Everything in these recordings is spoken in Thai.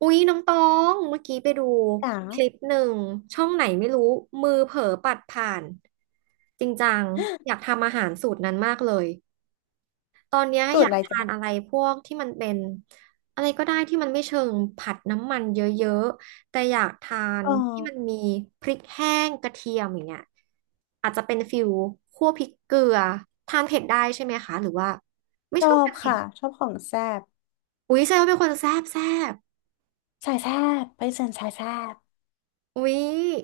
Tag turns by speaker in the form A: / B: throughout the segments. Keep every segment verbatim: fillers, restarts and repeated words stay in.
A: อุ๊ยน้องตองเมื่อกี้ไปดู
B: จ๋า
A: คลิปหนึ่งช่องไหนไม่รู้มือเผลอปัดผ่านจริงจังอยากทำอาหารสูตรนั้นมากเลยตอนเนี้ย
B: จู
A: อ
B: ด
A: ยา
B: อะ
A: ก
B: ไร
A: ทาน
B: จ๋า
A: อะไรพวกที่มันเป็นอะไรก็ได้ที่มันไม่เชิงผัดน้ำมันเยอะๆแต่อยากทาน
B: อ๋อ
A: ที่มันมีพริกแห้งกระเทียมอย่างเงี้ยอาจจะเป็นฟิลคั่วพริกเกลือทานเผ็ดได้ใช่ไหมคะหรือว่าไม่
B: ช
A: ช
B: อ
A: อบ
B: บ
A: ทานเผ็ด
B: ค่ะชอบของแซ่บ
A: อุ๊ยแซวาเป็นคนแซ่บแซ่บ
B: สายแซ่บไปเซิร์นสายแซ่บ
A: อุ๊ย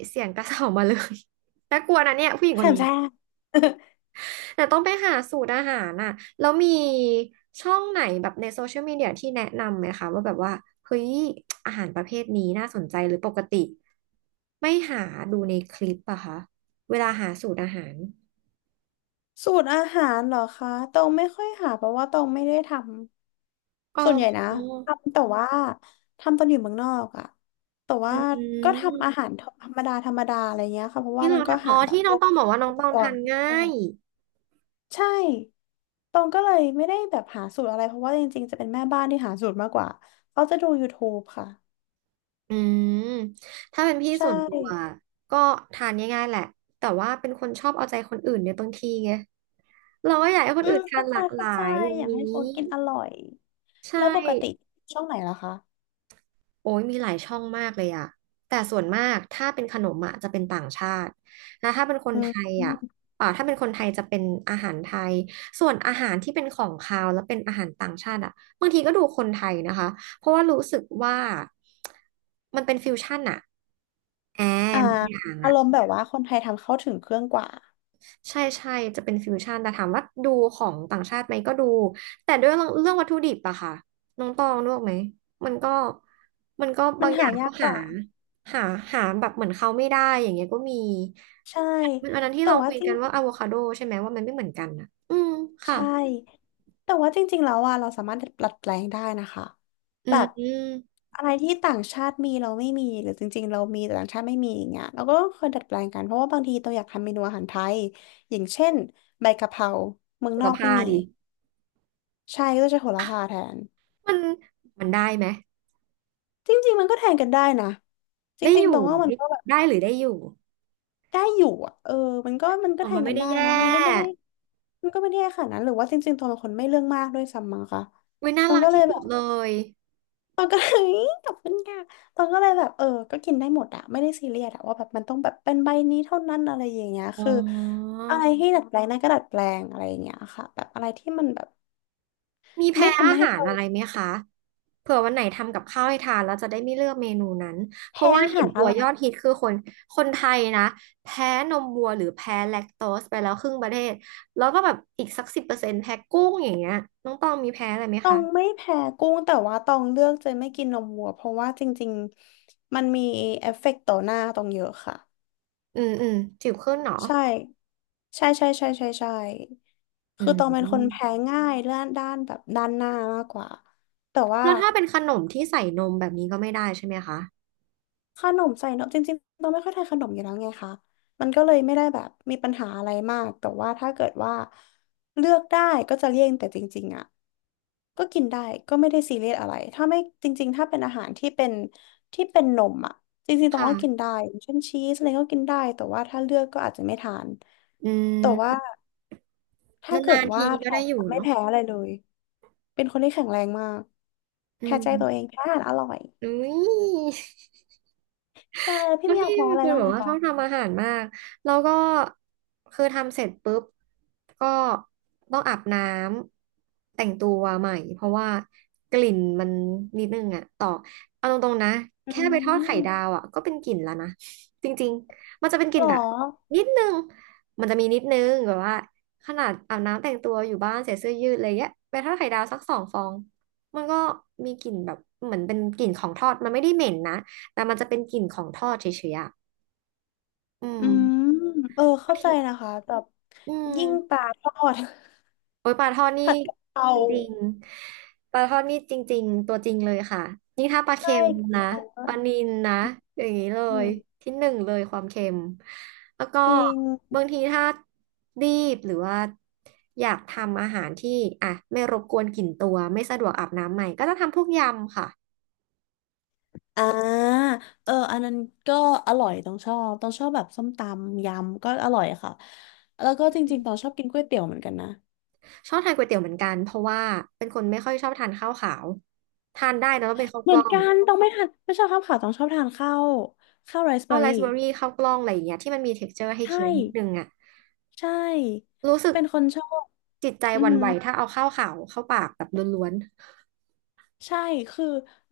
A: เสียงกระเสอบมาเลย น่ากลัวนะเนี่ยผู้หญิงค
B: แซ่
A: น
B: บ
A: นี้
B: แซ่บ
A: แต่ต้องไปหาสูตรอาหารน่ะแล้วมีช่องไหนแบบในโซเชียลมีเดียที่แนะนำไหมคะว่าแบบว่าเฮ้ยอาหารประเภทนี้น่าสนใจหรือปกติไม่หาดูในคลิปอะคะเวลาหาสูตรอาหาร
B: สูตรอาหารเหรอคะตองไม่ค่อยหาเพราะว่าตองไม่ได้ท
A: อ๋
B: ำส่วนใหญ่
A: อ
B: นะทำแต่ว่าทำตอนอยู่เมืองนอกอะแต่ว่า
A: อื
B: ก็ทำอา
A: ม
B: หารธรรมดาธรรมดาอะไรเงี้ยค่ะเพราะว่า
A: ที่
B: มั
A: เรา
B: นก็
A: ทำอ๋
B: หา
A: อ
B: แบบ
A: ที่
B: พ
A: น้อ
B: ว
A: ง
B: ก
A: ต้องบอกว่าน้อ
B: อุ
A: ง
B: ป
A: ต้อง
B: กร
A: ทาน
B: ณ์
A: ง่า
B: มาก
A: ย
B: ใช่ตองก็เลยไม่ได้แบบหาสูตรอะไรเพราะว่าจริงๆจะเป็นแม่บ้านที่หาสูตรมากกว่าเขาจะดู YouTube ค่ะ
A: อืมถ้าเป็นพี่
B: ใช่
A: ส่วนตัวก็ทานง่ายๆแหละแต่ว่าเป็นคนชอบเอาใจคนอื่นเน่บางทีไงเราก็อยากให้ค
B: อื
A: นอื่
B: ม
A: นทา
B: เข้า
A: นห
B: ใจ
A: ลากห
B: เข้า
A: ลา
B: ใจ
A: ยอย่าง
B: อยาก
A: นี้
B: ให้เขากินอร่อย
A: ใช่
B: แล้วปกติช่องไหนล่ะคะ
A: โอ้ยมีหลายช่องมากเลยอะแต่ส่วนมากถ้าเป็นขนมอะจะเป็นต่างชาตินะถ้าเป็นคน
B: อื
A: ไท
B: ม
A: ย
B: อ
A: อะ
B: ม
A: อ่าถ้าเป็นคนไทยจะเป็นอาหารไทยส่วนอาหารที่เป็นของคาวแล้วเป็นอาหารต่างชาติอะบางทีก็ดูคนไทยนะคะเพราะว่ารู้สึกว่ามันเป็นฟิวชั่นอะแอ
B: อ่า
A: มอย่าง
B: อา
A: อะ
B: รมณ์แบบว่าคนไทยทำเข้าถึงเครื่องกว่า
A: ใช่ใช่จะเป็นฟิวชั่นแต่ถามว่าดูของต่างชาติไหมก็ดูแต่ด้วยเรื่องเรื่องวัตถุดิบอะค่ะน้องตองรู้ไหมมันก็มันก็
B: มั
A: บา
B: น
A: งอ
B: หา
A: ย่าง
B: ยา
A: ก็
B: กก
A: หา
B: ว่า
A: หาหาแบบเหมือนเขาไม่ได้อย่างเงี้ยก็มี
B: ใช่
A: วันนั้นที่
B: แต่
A: เรา
B: ว่า
A: คุย
B: จริ
A: กั
B: ง
A: นว่าอะโวคาโดใช่ไหมว่ามันไม่เหมือนกันอะอืมค่ะ
B: ใช่แต่ว่าจริงๆแล้วอ่ะเราสามารถดัดแปลงได้นะคะ
A: อื
B: แบ
A: ม
B: บ
A: อืม
B: อะไรที่ต่างชาติมีเราไม่มีหรือจริงๆเรามีแต่ต่างชาติไม่มีอย่างเงี้ยเราก็เคยดัดแปลงกันเพราะว่าบางทีตัวอยากทำเมนูอาหารไทยอย่างเช่นใบกะเพราเมือง
A: โล
B: น
A: ร
B: อกไม่
A: พา
B: มี
A: ดิ
B: ใช่ก็จะใช้โหระพาแทน
A: มันมันได้ไหม
B: จริงๆมันก็แทนกันได้นะจ
A: ได้
B: ริ
A: อ
B: งๆ
A: ยู่
B: ตรงว่ามันก็แบบ
A: ได้ได้หรือได้อยู่
B: ได้อยู่อ่ะเออมันก็มันก็
A: อ๋อ
B: แท
A: มัน
B: น
A: ไม่
B: กัน
A: ได้
B: ได้
A: แย่
B: นะมันก็ไม่ได้มันก็ไม่ได้ขนาดนั้นหรือว่าจริงๆตรงเป็นคนไม่เรื่องมากด้วยซ้ำมั้งคะ
A: เว้ยน่า
B: ตรง
A: รัก
B: ก็เล
A: ที่
B: ย
A: สุ
B: แบ
A: ด
B: บ
A: เลย
B: ตรงก็ เลย ขอบคุณค่ะตรงก็เลยแบบเออก็กินได้หมดอ่ะไม่ได้ซีเรียสอ่ะว่าแบบมันต้องแบบเป็นใบนี้เท่านั้นอะไรอย่างเงี้ย
A: อ๋
B: คือ
A: อ
B: อะไรที่ดัดแปลงได้ก็ดัดแปลงอะไรอย่างเงี้ยค่ะแบบอะไรที่มันแบบ
A: มีแพ้
B: ไม่
A: อา
B: ทำให้
A: หาร
B: เรา
A: อะไรไหมคะเผื่อวันไหนทำกับข้าวให้ทานแล้วจะได้ไม่เลือกเมนูนั้น เพราะ
B: แพ้
A: ว่า
B: อา
A: เห็
B: หา
A: น
B: รอ
A: ตัว
B: ร่อ
A: ย
B: ย
A: อดฮิตคือคนคนไทยนะแพ้นมวัวหรือแพ้แลคโตสไปแล้วครึ่งประเทศ แล้วก็แบบอีกสักสิบเปอร์เซ็นต์แพ้กุ้งอย่างเงี้ยน้องตองมีแพ้อะไรไหม
B: ตอ
A: คะ
B: งไม่แพ้กุ้งแต่ว่าตองเลือกจะไม่กินนมวัวเพราะว่าจริงๆมันมีเอฟเฟกต์ต่อหน้าตองเยอะค่ะ
A: อืมอืมจิ๋วขึ้นเหรอ
B: ใช่ใช่ใช่ใช่ใช่ใช่
A: อื
B: คือตองเป็นคน
A: ม
B: แพ้ง่ายเรื่องด้านแบบด้านหน้ามากกว่าแต่ว่า
A: แล้วถ้าเป็นขนมที่ใส่นมแบบนี้ก็ไม่ได้ใช่ไหมคะ
B: ขนมใส่นมจริงๆเราไม่ค่อยทานขนมอยู่แล้วไงคะมันก็เลยไม่ได้แบบมีปัญหาอะไรมากแต่ว่าถ้าเกิดว่าเลือกได้ก็จะเลี่ยงแต่จริงๆอ่ะก็กินได้ก็ไม่ได้ซีเรียสอะไรถ้าไม่จริงๆถ้าเป็นอาหารที่เป็นที่เป็นนมอ่ะจริงๆต้องก็กิน
A: ค่ะ
B: ได้อย่างเช่นชีสอะไรก็กินได้แต่ว่าถ้าเลือกก็อาจจะไม่ทาน
A: อื
B: แต่ว่า
A: มน
B: ถ้าเกิ
A: า
B: ด
A: นๆ
B: ว่า
A: ทีก็
B: แพ้
A: ได้อยู่
B: ไม่
A: เนาะ
B: แพ้อะไรเลยเป็นคนที่แข็งแรงมาก
A: อื
B: แพ้ใจตัวเอง
A: ม
B: แพ้อาหารอร่อย
A: อุ้ย
B: ใช่แล้วพี่
A: แล้ว
B: มีอยาก
A: พี่
B: แพ้
A: มั
B: อะ
A: น
B: ไร
A: เป็น
B: บ้าง
A: แบ
B: ไห
A: บ
B: ม
A: ว่าช
B: คะ
A: อบทำอาหารมากแล้วก็คือทำเสร็จปุ๊บก็ต้องอาบน้ำแต่งตัวใหม่เพราะว่ากลิ่นมันนิดนึงอะต่อเอาตรงๆนะ
B: อื
A: แค่ไปทอดไข่ดาว
B: ม
A: อะก็เป็นกลิ่นแล้วนะจริงๆมันจะเป็นก
B: หร
A: ลิ่น
B: อ
A: แบบนิดนึงมันจะมีนิดนึงแบบว่าขนาดอาบน้ำแต่งตัวอยู่บ้านใส่เสื้อยืดอะไรเงี้ยไปทอดไข่ดาวสักสองฟองมันก็มีกลิ่นแบบเหมือนเป็นกลิ่นของทอดมันไม่ได้เหม็นนะ แต่มันจะเป็นกลิ่นของทอดเฉยๆอะอื
B: อื
A: ม
B: มเออ
A: บา
B: เข้า
A: ง
B: ใจ
A: ที
B: นะคะแบบ
A: อื
B: ยิ่งปลา
A: ม
B: ทอด
A: โอ๊ยปลาทอด นี่
B: ผัดกะเพรา
A: จริงๆปลาทอดนี่จริงๆ ตัวจริงเลยค่ะนี่ถ้าปลา
B: ใช่
A: เค็ม
B: กะ
A: นะ
B: เพรา
A: ป
B: อะ
A: ลานิลนะอย่างนี้เล
B: อื
A: ย
B: ม
A: ที่หนึ่งเลยความเค็มแล้วก็
B: จริง
A: บางทีถ้ารีบหรือว่าอยากทำอาหารที่อ่ะไม่รบกวนกลิ่นตัวไม่สะดวกอาบน้ำใหม่ก็จะทำพวกยำค่ะ
B: อ่าเอออันนั้นก็อร่อยต้องชอบ ต้องชอบแบบส้มตำยำก็อร่อยค่ะ แล้วก็จริงๆต้องชอบกินก๋วยเตี๋ยวเหมือนกันนะ
A: ชอบทานก๋วยเตี๋ยวเหมือนกันเพราะว่าเป็นคนไม่ค่อยชอบทานข้าวขาวทานได้นะต้องเป็นข้าว
B: เห
A: ก
B: มือ
A: ล้
B: น
A: อง
B: กัน ต้องไม่ทานไม่ชอบข้าวขาวต้องชอบทานข้าวข้าวไรซ์เบอ
A: ข้าว
B: ร์
A: ไร
B: รี่
A: ซ์เบอร์รี่ข้าวกล้องอะไรอย่างเงี้ยที่มันมี texture ให้
B: ใช่
A: เคี้ยวนิดนึงอ่ะ
B: ใช่
A: รู้สึก
B: เป็นคนชอบ
A: จิตใจ
B: อื
A: ห
B: อ
A: วั่น
B: หือ
A: ไหวถ้าเอาข้าวขาวเข้าปากแบบล้วน
B: ใช่ คือ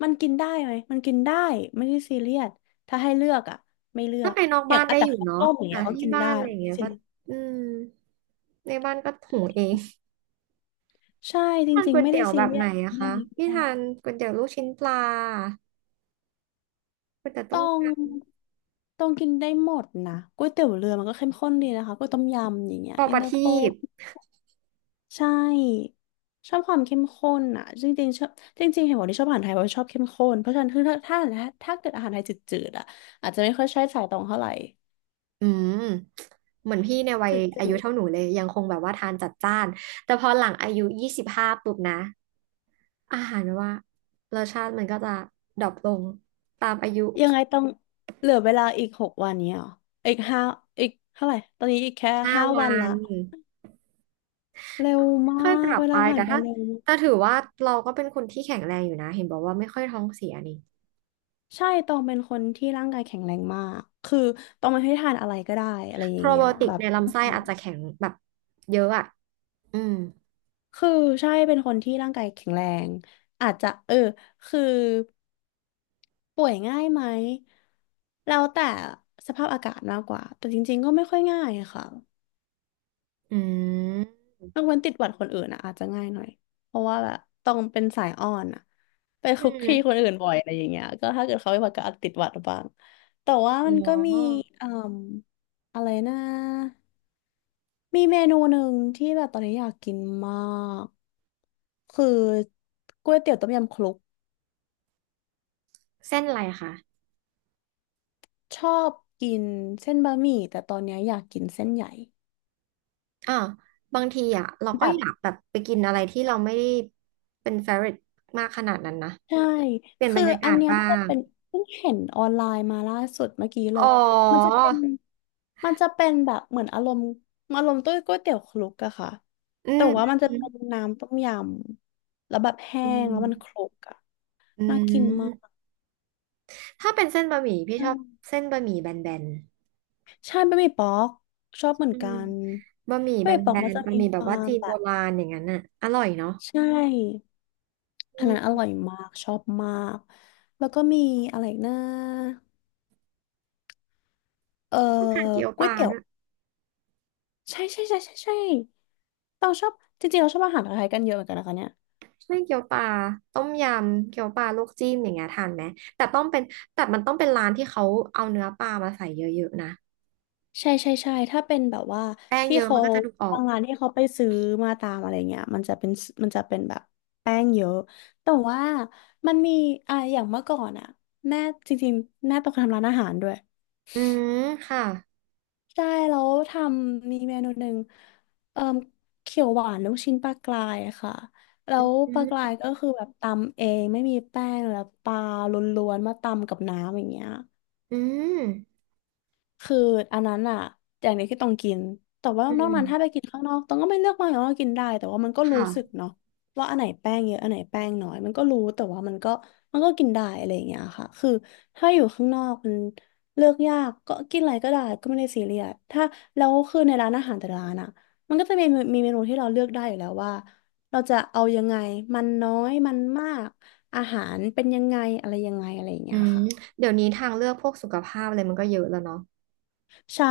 B: มันกินได้ไหมมันกินได้ไม่ได้ซีเรียสถ้าให้เลือกอ่ะไม่เลื
A: ๆ
B: อ
A: ถ้า
B: ก
A: ไปนอก
B: อย่า
A: บ้า
B: ง
A: น
B: อ่ะ
A: ได้
B: แต่
A: อยู่
B: ข้าว
A: เนาะ
B: ต้มอย่าง
A: อ่ะ
B: เงี้ยก็
A: ที่
B: กิน
A: บ้า
B: ได้
A: นอะไรอย่าง
B: ไม่
A: เงี้
B: ได้
A: ย
B: ซี
A: ก็
B: เรียส
A: อืมในบ้านก็หุงเอง
B: ใช่จ
A: มัน
B: ริ
A: ก๋
B: ง
A: ว
B: ๆ
A: ย
B: ไม่
A: เตี๋
B: ได้
A: ยว
B: ซี
A: แบบ
B: เรีย
A: ไหน
B: ส
A: อะ
B: เรื่อ
A: คะ
B: งนี้ก็
A: พี่ทา
B: ไ
A: นก๋วยเตี๋ยวลูกชิ้นปลาก๋วยเตี๋ยว
B: ด้
A: ต้
B: ต้
A: ม
B: อง
A: ย
B: ต้องกินได้หมดนะก๋วยเตี๋ยวเรือมันก็เข้มข้นดีนะคะก๋วยต้มยำอย่างเงี้
A: ำ
B: ย
A: ปอ
B: อิ
A: ป
B: น
A: ระ
B: เตอร์โฟ
A: ทีป
B: ใช่ชอบความเข้มข้นอ่ะจริงๆชอบจริงๆเห็นบอกที่ชอบอาหารไทยเพราะชอบเข้มข้นเพราะฉะนั้นคือถ้าถ้าถ้าเกิดอาหารไทยจืดๆอ่ะอาจจะไม่ค่อยใช่สายตรงเท่าไหร่
A: อืมเหมือนพี่ในวั
B: จ
A: ยอา
B: ื
A: ยุ
B: ด
A: เท่าห
B: ๆ
A: นูเลยยังคงแบบว่าทานจัดจ้านแต่พอหลังอายุยี่สิบห้าปุ๊บนะ อาหารแบบว่ารสชาติมันก็จะดรอปลงตามอายุ
B: ยังไงต้องเหลือเวลาอีกหกวันเนี้ยเหรออีกห้าอีกเท่าไหร่ตอนนี้อีกแค่
A: ห้า
B: ห้า
A: วั
B: วันละ
A: น
B: เร็วมา
A: ค่อยๆป
B: ก
A: รับ
B: เว
A: ไป
B: ลาผ่า
A: แต่
B: นไป
A: ถ้า
B: เร็ว
A: ถ้าถือว่าเราก็เป็นคนที่แข็งแรงอยู่นะเห็นบอกว่าไม่ค่อยท้องเสียนี่
B: ใช่ตองเป็นคนที่ร่างกายแข็งแรงมากคือตองไม่ให้ทานอะไรก็ได้อะไรอ
A: โป
B: ย่า
A: ร
B: ง
A: ไบ
B: เงี้ย
A: โอติก
B: แบบ
A: ในลำไส้
B: ใช่
A: อาจจะแข็งแบบเยอะอ่ะอืม
B: คือใช่เป็นคนที่ร่างกายแข็งแรงอาจจะเออคือป่วยง่ายไหมแล้วแต่สภาพอากาศมากกว่าแต่จริงๆก็ไม่ค่อยง่ายอะค่ะ
A: อืม
B: ยกเว้นติดหวัดคนอื่นอ่ะอาจจะง่ายหน่อยเพราะว่าแบบต้องเป็นสายอ้อนอ่ะไป
A: อื
B: คุก
A: ม
B: คีคนอื่นบ่อยอะไรอย่างเงี้ยก็ถ้าเกิดเขาเป็นหวัดก็อาจติดหวัดบ้างแต่ว่า
A: อ
B: มันก็มี
A: ๋อ
B: อ่มอะไรนะมีเมนูหนึ่งที่แบบตอนนี้อยากกินมากคือก๋วยเตี๋ยวต้มยำคลุก
A: เส้นอะไรคะ
B: ชอบกินเส้นบะหมี่แต่ตอนนี้อยากกินเส้นใหญ่
A: อ่าวบางทีอ่ะเรา
B: แบ
A: ก็
B: บ
A: อยากแบบไปกินอะไรที่เราไม่ได้เป็นเฟ v o r ร t ตมากขนาดนั้นนะ
B: ใช่
A: เปลี่ยนบ
B: คื
A: ร
B: อ
A: รยากา
B: อัน
A: ศ
B: เนี้ย
A: บ้า
B: มันจะ
A: ง
B: เป็นเพิ่งเห็นออนไลน์มาล่าสุดเมื่อกี้เล
A: อ๋อ
B: ยมันจะเป็นมันจะเป็นแบบเหมือนอารมณ์อารมณ์ต้วยก๋วยเตี๋ยวคลุกอะค่ะ
A: อื
B: แต่
A: ม
B: ว่ามันจะ
A: อ
B: เป็นน้ำต้มยำแล้วแบบแห้
A: ื
B: งแล้วมันค
A: ม
B: ลุกอะ
A: อื
B: น่ากินมาก
A: มถ้าเป็นเส้นบะหมี่พี่
B: ใช
A: ชอบ
B: ่
A: เส้นบะหมี่แบน
B: ใช่บะหมี่ป๊อกชอบเหมื
A: ๆ
B: อ
A: อื
B: นกั
A: ม
B: น
A: บะหมี่
B: บะ
A: แบ
B: หมี่ป๊อกมัน
A: น
B: จะ
A: ๆบะ
B: มี
A: หมี่
B: ค
A: แบบ
B: วา
A: ว่า
B: ม
A: จีน
B: แบ
A: โบ
B: บ
A: ราณอย่างนั้นน่ะอร่อยเนาะ
B: ใช่อั
A: อื
B: นนั้นอ
A: ม
B: ร่อยมากชอบมาก แล้วก็มีอะไรอีกนะเอ่อ
A: ทานเกี๊ยวป
B: ก๋วย
A: ลา
B: เตี๋ยว
A: ด้วย
B: ใช่ใช่ใช่ใช่ใช่เราชอบจริงๆเราชอบอาหารไทยกันเยอะเหมือนกันนะคะเนี่ย
A: ใช่เกี๊ยวปลาต้มยำเกี๊ยวปลาลวกจิ้มอย่างเงี้ยทานไหมแต่ต้องเป็นแต่มันต้องเป็นร้านที่เขาเอาเนื้อปลามาใส่เยอะๆนะ
B: ใช่ใช่ใช่ถ้าเป็นแบบว่า
A: แป้ง
B: ที่
A: เยอะมั
B: เขา
A: นก็จะดูออ
B: บา
A: ก
B: งร้านที่เขาไปซื้อมาตามอะไรเงี้ยมันจะเป็นมันจะเป็นแบบแป้งเยอะแต่ว่ามันมีอ่ะอย่างเมื่อก่อนอ่ะแม่จริงๆแม่ต้องทำร้านอาหารด้วย
A: อืมค่ะ
B: ใช่แล้วทำมีเมนูหนึ่งเอ่อเขียวหวานลูกชิ้นปลากรายค่ะแล้วปลากรา
A: อืม
B: ยก็คือแบบตำเองไม่มีแป้งแล้วปลาล้วนๆมาตำกับน้ำอย่างเงี้ย
A: อืม
B: คืออันนั้นอะอย่างเดียวที่ต้องกิน แต่ว่า
A: อื
B: นอก
A: ม
B: นั้นถ้าไปกินข้างนอกต้องก็ไม่เลือกมากหนางว่ากินได้ แต่ว่ามันก็
A: ค
B: รู้สึก
A: ่ะ
B: เนาะว่าอันไหนแป้งเยอะอันไหนแป้งน้อยมันก็รู้แต่ว่ามันก็มันก็กินได้อะไรอย่างเงี้ยค่ะ คือถ้าอยู่ข้างนอกมันเลือกยากก็กินอะไรก็ได้ก็ไม่ได้ซีเรียสถ้าแล้วคือในร้านอาหารแต่ละร้านอะมันก็จะมีมีเมนูที่เราเลือกได้อยู่แล้วว่าเราจะเอายังไงมันน้อยมันมากอาหารเป็นยังไงอะไรยังไงอะไรอย่าง
A: อื
B: เงี้ย
A: ม
B: ค่ะ
A: เดี๋ยวนี้ทางเลือกพวกสุขภาพอะไรมันก็เยอะแล้วเนาะ
B: ใช่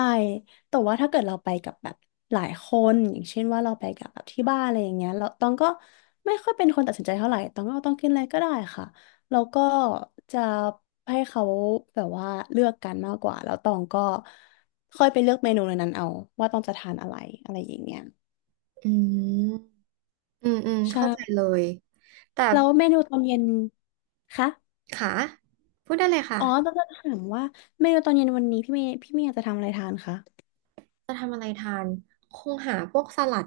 B: แต่ว่าถ้าเกิดเราไปกับแบบหลายคนอย่างเช่นว่าเราไปกับแบบที่บ้านอะไรอย่างเงี้ยเราตองก็ไม่ค่อยเป็นคนตัดสินใจเท่าไหร่ตองก็เอาต้องกินอะไรก็ได้ค่ะแล้วก็จะให้เขาแบบว่าเลือกกันมากกว่าแล้วตองก็ค่อยไปเลือกเมนูในนั้นเอาว่าต้องจะทานอะไรอะไรอย่างเงี้ย
A: อืม อืม อืม
B: ใช่
A: เข้าใจเลย แต่
B: แล้วเมนูตอนเย็นคะ
A: ค่ะพูดได้เลยค่ะ
B: อ๋อต้องจะถามว่าเมนูตอนเย็นวันนี้พี่เมย์พี่เมย์จะทำอะไรทานคะ
A: จะทำอะไรทาน คงหาพวกสลัด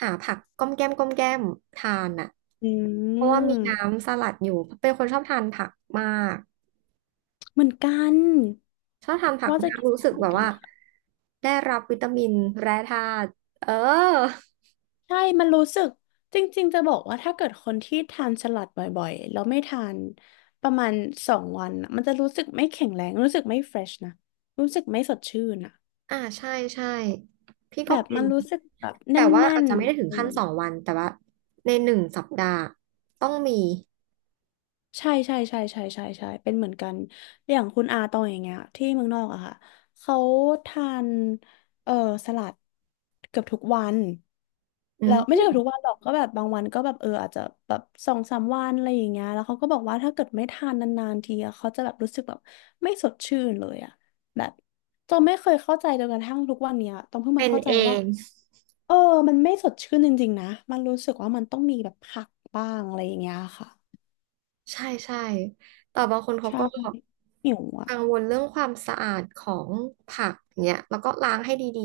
A: หาผักก้อมแก้มก้อมแก้มทานอ่ะ
B: อื
A: เพราะว่ามี
B: ม
A: น้ำสลัดอยู่ เป็นคนชอบทานผักมาก
B: เหมือนกัน
A: ชอบทานผัก
B: ว่าจะ
A: มาก
B: กินส
A: รู้
B: ลั
A: สึ
B: ด
A: ก
B: เหมือ
A: แบ
B: น
A: บ
B: กัน
A: ว่า
B: ค่ะ
A: ได้รับวิตามินแร่ธาตุเออ
B: ใช่มันรู้สึกจริงๆจะบอกว่าถ้าเกิดคนที่ทานสลัดบ่อยๆแล้วไม่ทานประมาณสองวันน่ะมันจะรู้สึกไม่แข็งแรงรู้สึกไม่เฟรชนะรู้สึกไม่สดชื่นอะ
A: อ่าใช่ใช่พี่
B: แบ
A: ก็
B: บ
A: เป็
B: มั
A: น
B: นรู้สึกแบบแน
A: แต่ว่า
B: ่
A: อาจ
B: น
A: จะไม่ได้
B: ๆอะ
A: ถึง
B: ไรอ
A: ขั้น
B: ย่าง
A: ส
B: เงี้
A: อ
B: ย
A: งวัน แต่ว่าในหนึ่งสัปดาห์ต้องมี
B: ใช่ใช่ใช่ใช่ใช่ใช่เป็นเหมือนกันอย่างคุณอาตองอย่างเงี้ยที่เมืองนอกอะค่ะเขาทานเออสลัดเกือบทุกวัน แล้วไม่ใช่
A: อื
B: กับทุกวันหรอกก็แบบบางวันก็แบบเอออาจจะแบบสองสามวันอะไรอย่างเงี้ยแล้วเขาก็บอกว่าถ้าเกิดไม่ทานนานๆทีอะเขาจะแบบรู้สึกแบบไม่สดชื่นเลยอะแบบจนไม่เคยเข้าใจจนกระทั่งทุกวันเนี้ยต้องเพิ่ง
A: เป็
B: มา
A: น
B: เข้าใจ
A: เอ
B: ว่า
A: ง
B: เออมันไม่สดชื่นจริงๆนะมันรู้สึกว่ามันต้องมีแบบผักบ้างอะไรอย่างเงี้ยค่ะ
A: ใช่ใช่แต่บางคนเขา
B: ใช่
A: ก็
B: หิวอ่ะ
A: กังวลเรื่องความสะอาดของผักเนี่ยแล้วก็ล้างให้ดี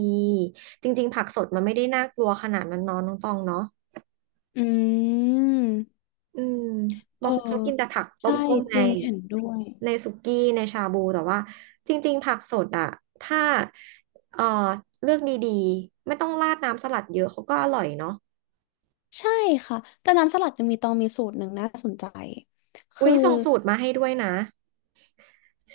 A: ๆจริงๆผักสดมันไม่ได้น่ากลัวขนาดนั้นเน้องน้องตองเนาะ
B: อืม
A: อืม
B: เอ
A: บาง
B: อ
A: คนเขากินแต่ผักต
B: ใช่
A: ้มๆใน
B: จริงเห็นด้วย
A: ในสุกี้ในชาบูแต่ว่าจริงๆผักสดอะถ้าเอ่อเลือกดีๆไม่ต้องราดน้ำสลัดเยอะเขาก็อร่อยเนาะ
B: ใช่ค่ะแต่น้ำสลัดยังมีตองมีสูตรหนึ่งน่าสนใจ
A: อุ๊
B: คือ
A: ยส่งสูตรมาให้ด้วยนะ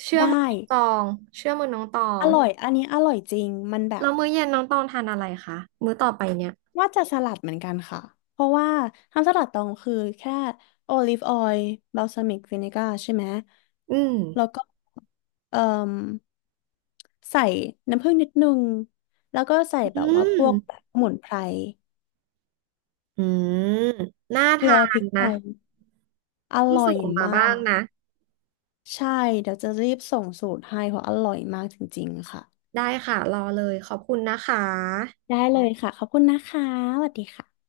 A: เชื่อ
B: ได้
A: มือน้องตองเชื่อมือน้องตอ
B: อ
A: ง
B: ร่อยอันนี้อร่อยจริง มันแบ
A: แล้
B: บ
A: วมื้อเย็นน้องตองทานอะไรคะมื้อต่อไปเนี่ย
B: ว่าจะสลัดเหมือนกันค่ะ เพราะว่าทำสลัดตองคือแค่โอลิฟออยล์บาลซามิกวินิก้าใช่ไหม
A: อืม
B: แล้วก็เอ่มใส่น้ำผึ้งนิดนึงแล้วก็ใส่
A: อื
B: แบบว่าพ
A: ม
B: วกแบบสมุนไพร
A: อืมน่า
B: เกลื
A: ทา
B: อพริ
A: น
B: กไท
A: นะ
B: ยอ
A: ต้อง
B: ร่อ
A: ส่
B: ย
A: งมา
B: มา
A: บ้าง
B: ก
A: นะ
B: ใช่เดี๋ยวจะรีบส่งสูตรให้เพราะอร่อยมากจริงๆค่ะ
A: ได้ค่ะรอเลยขอบคุณนะคะ
B: ได้เลยค่ะขอบคุณนะคะสวัสดีค่ะ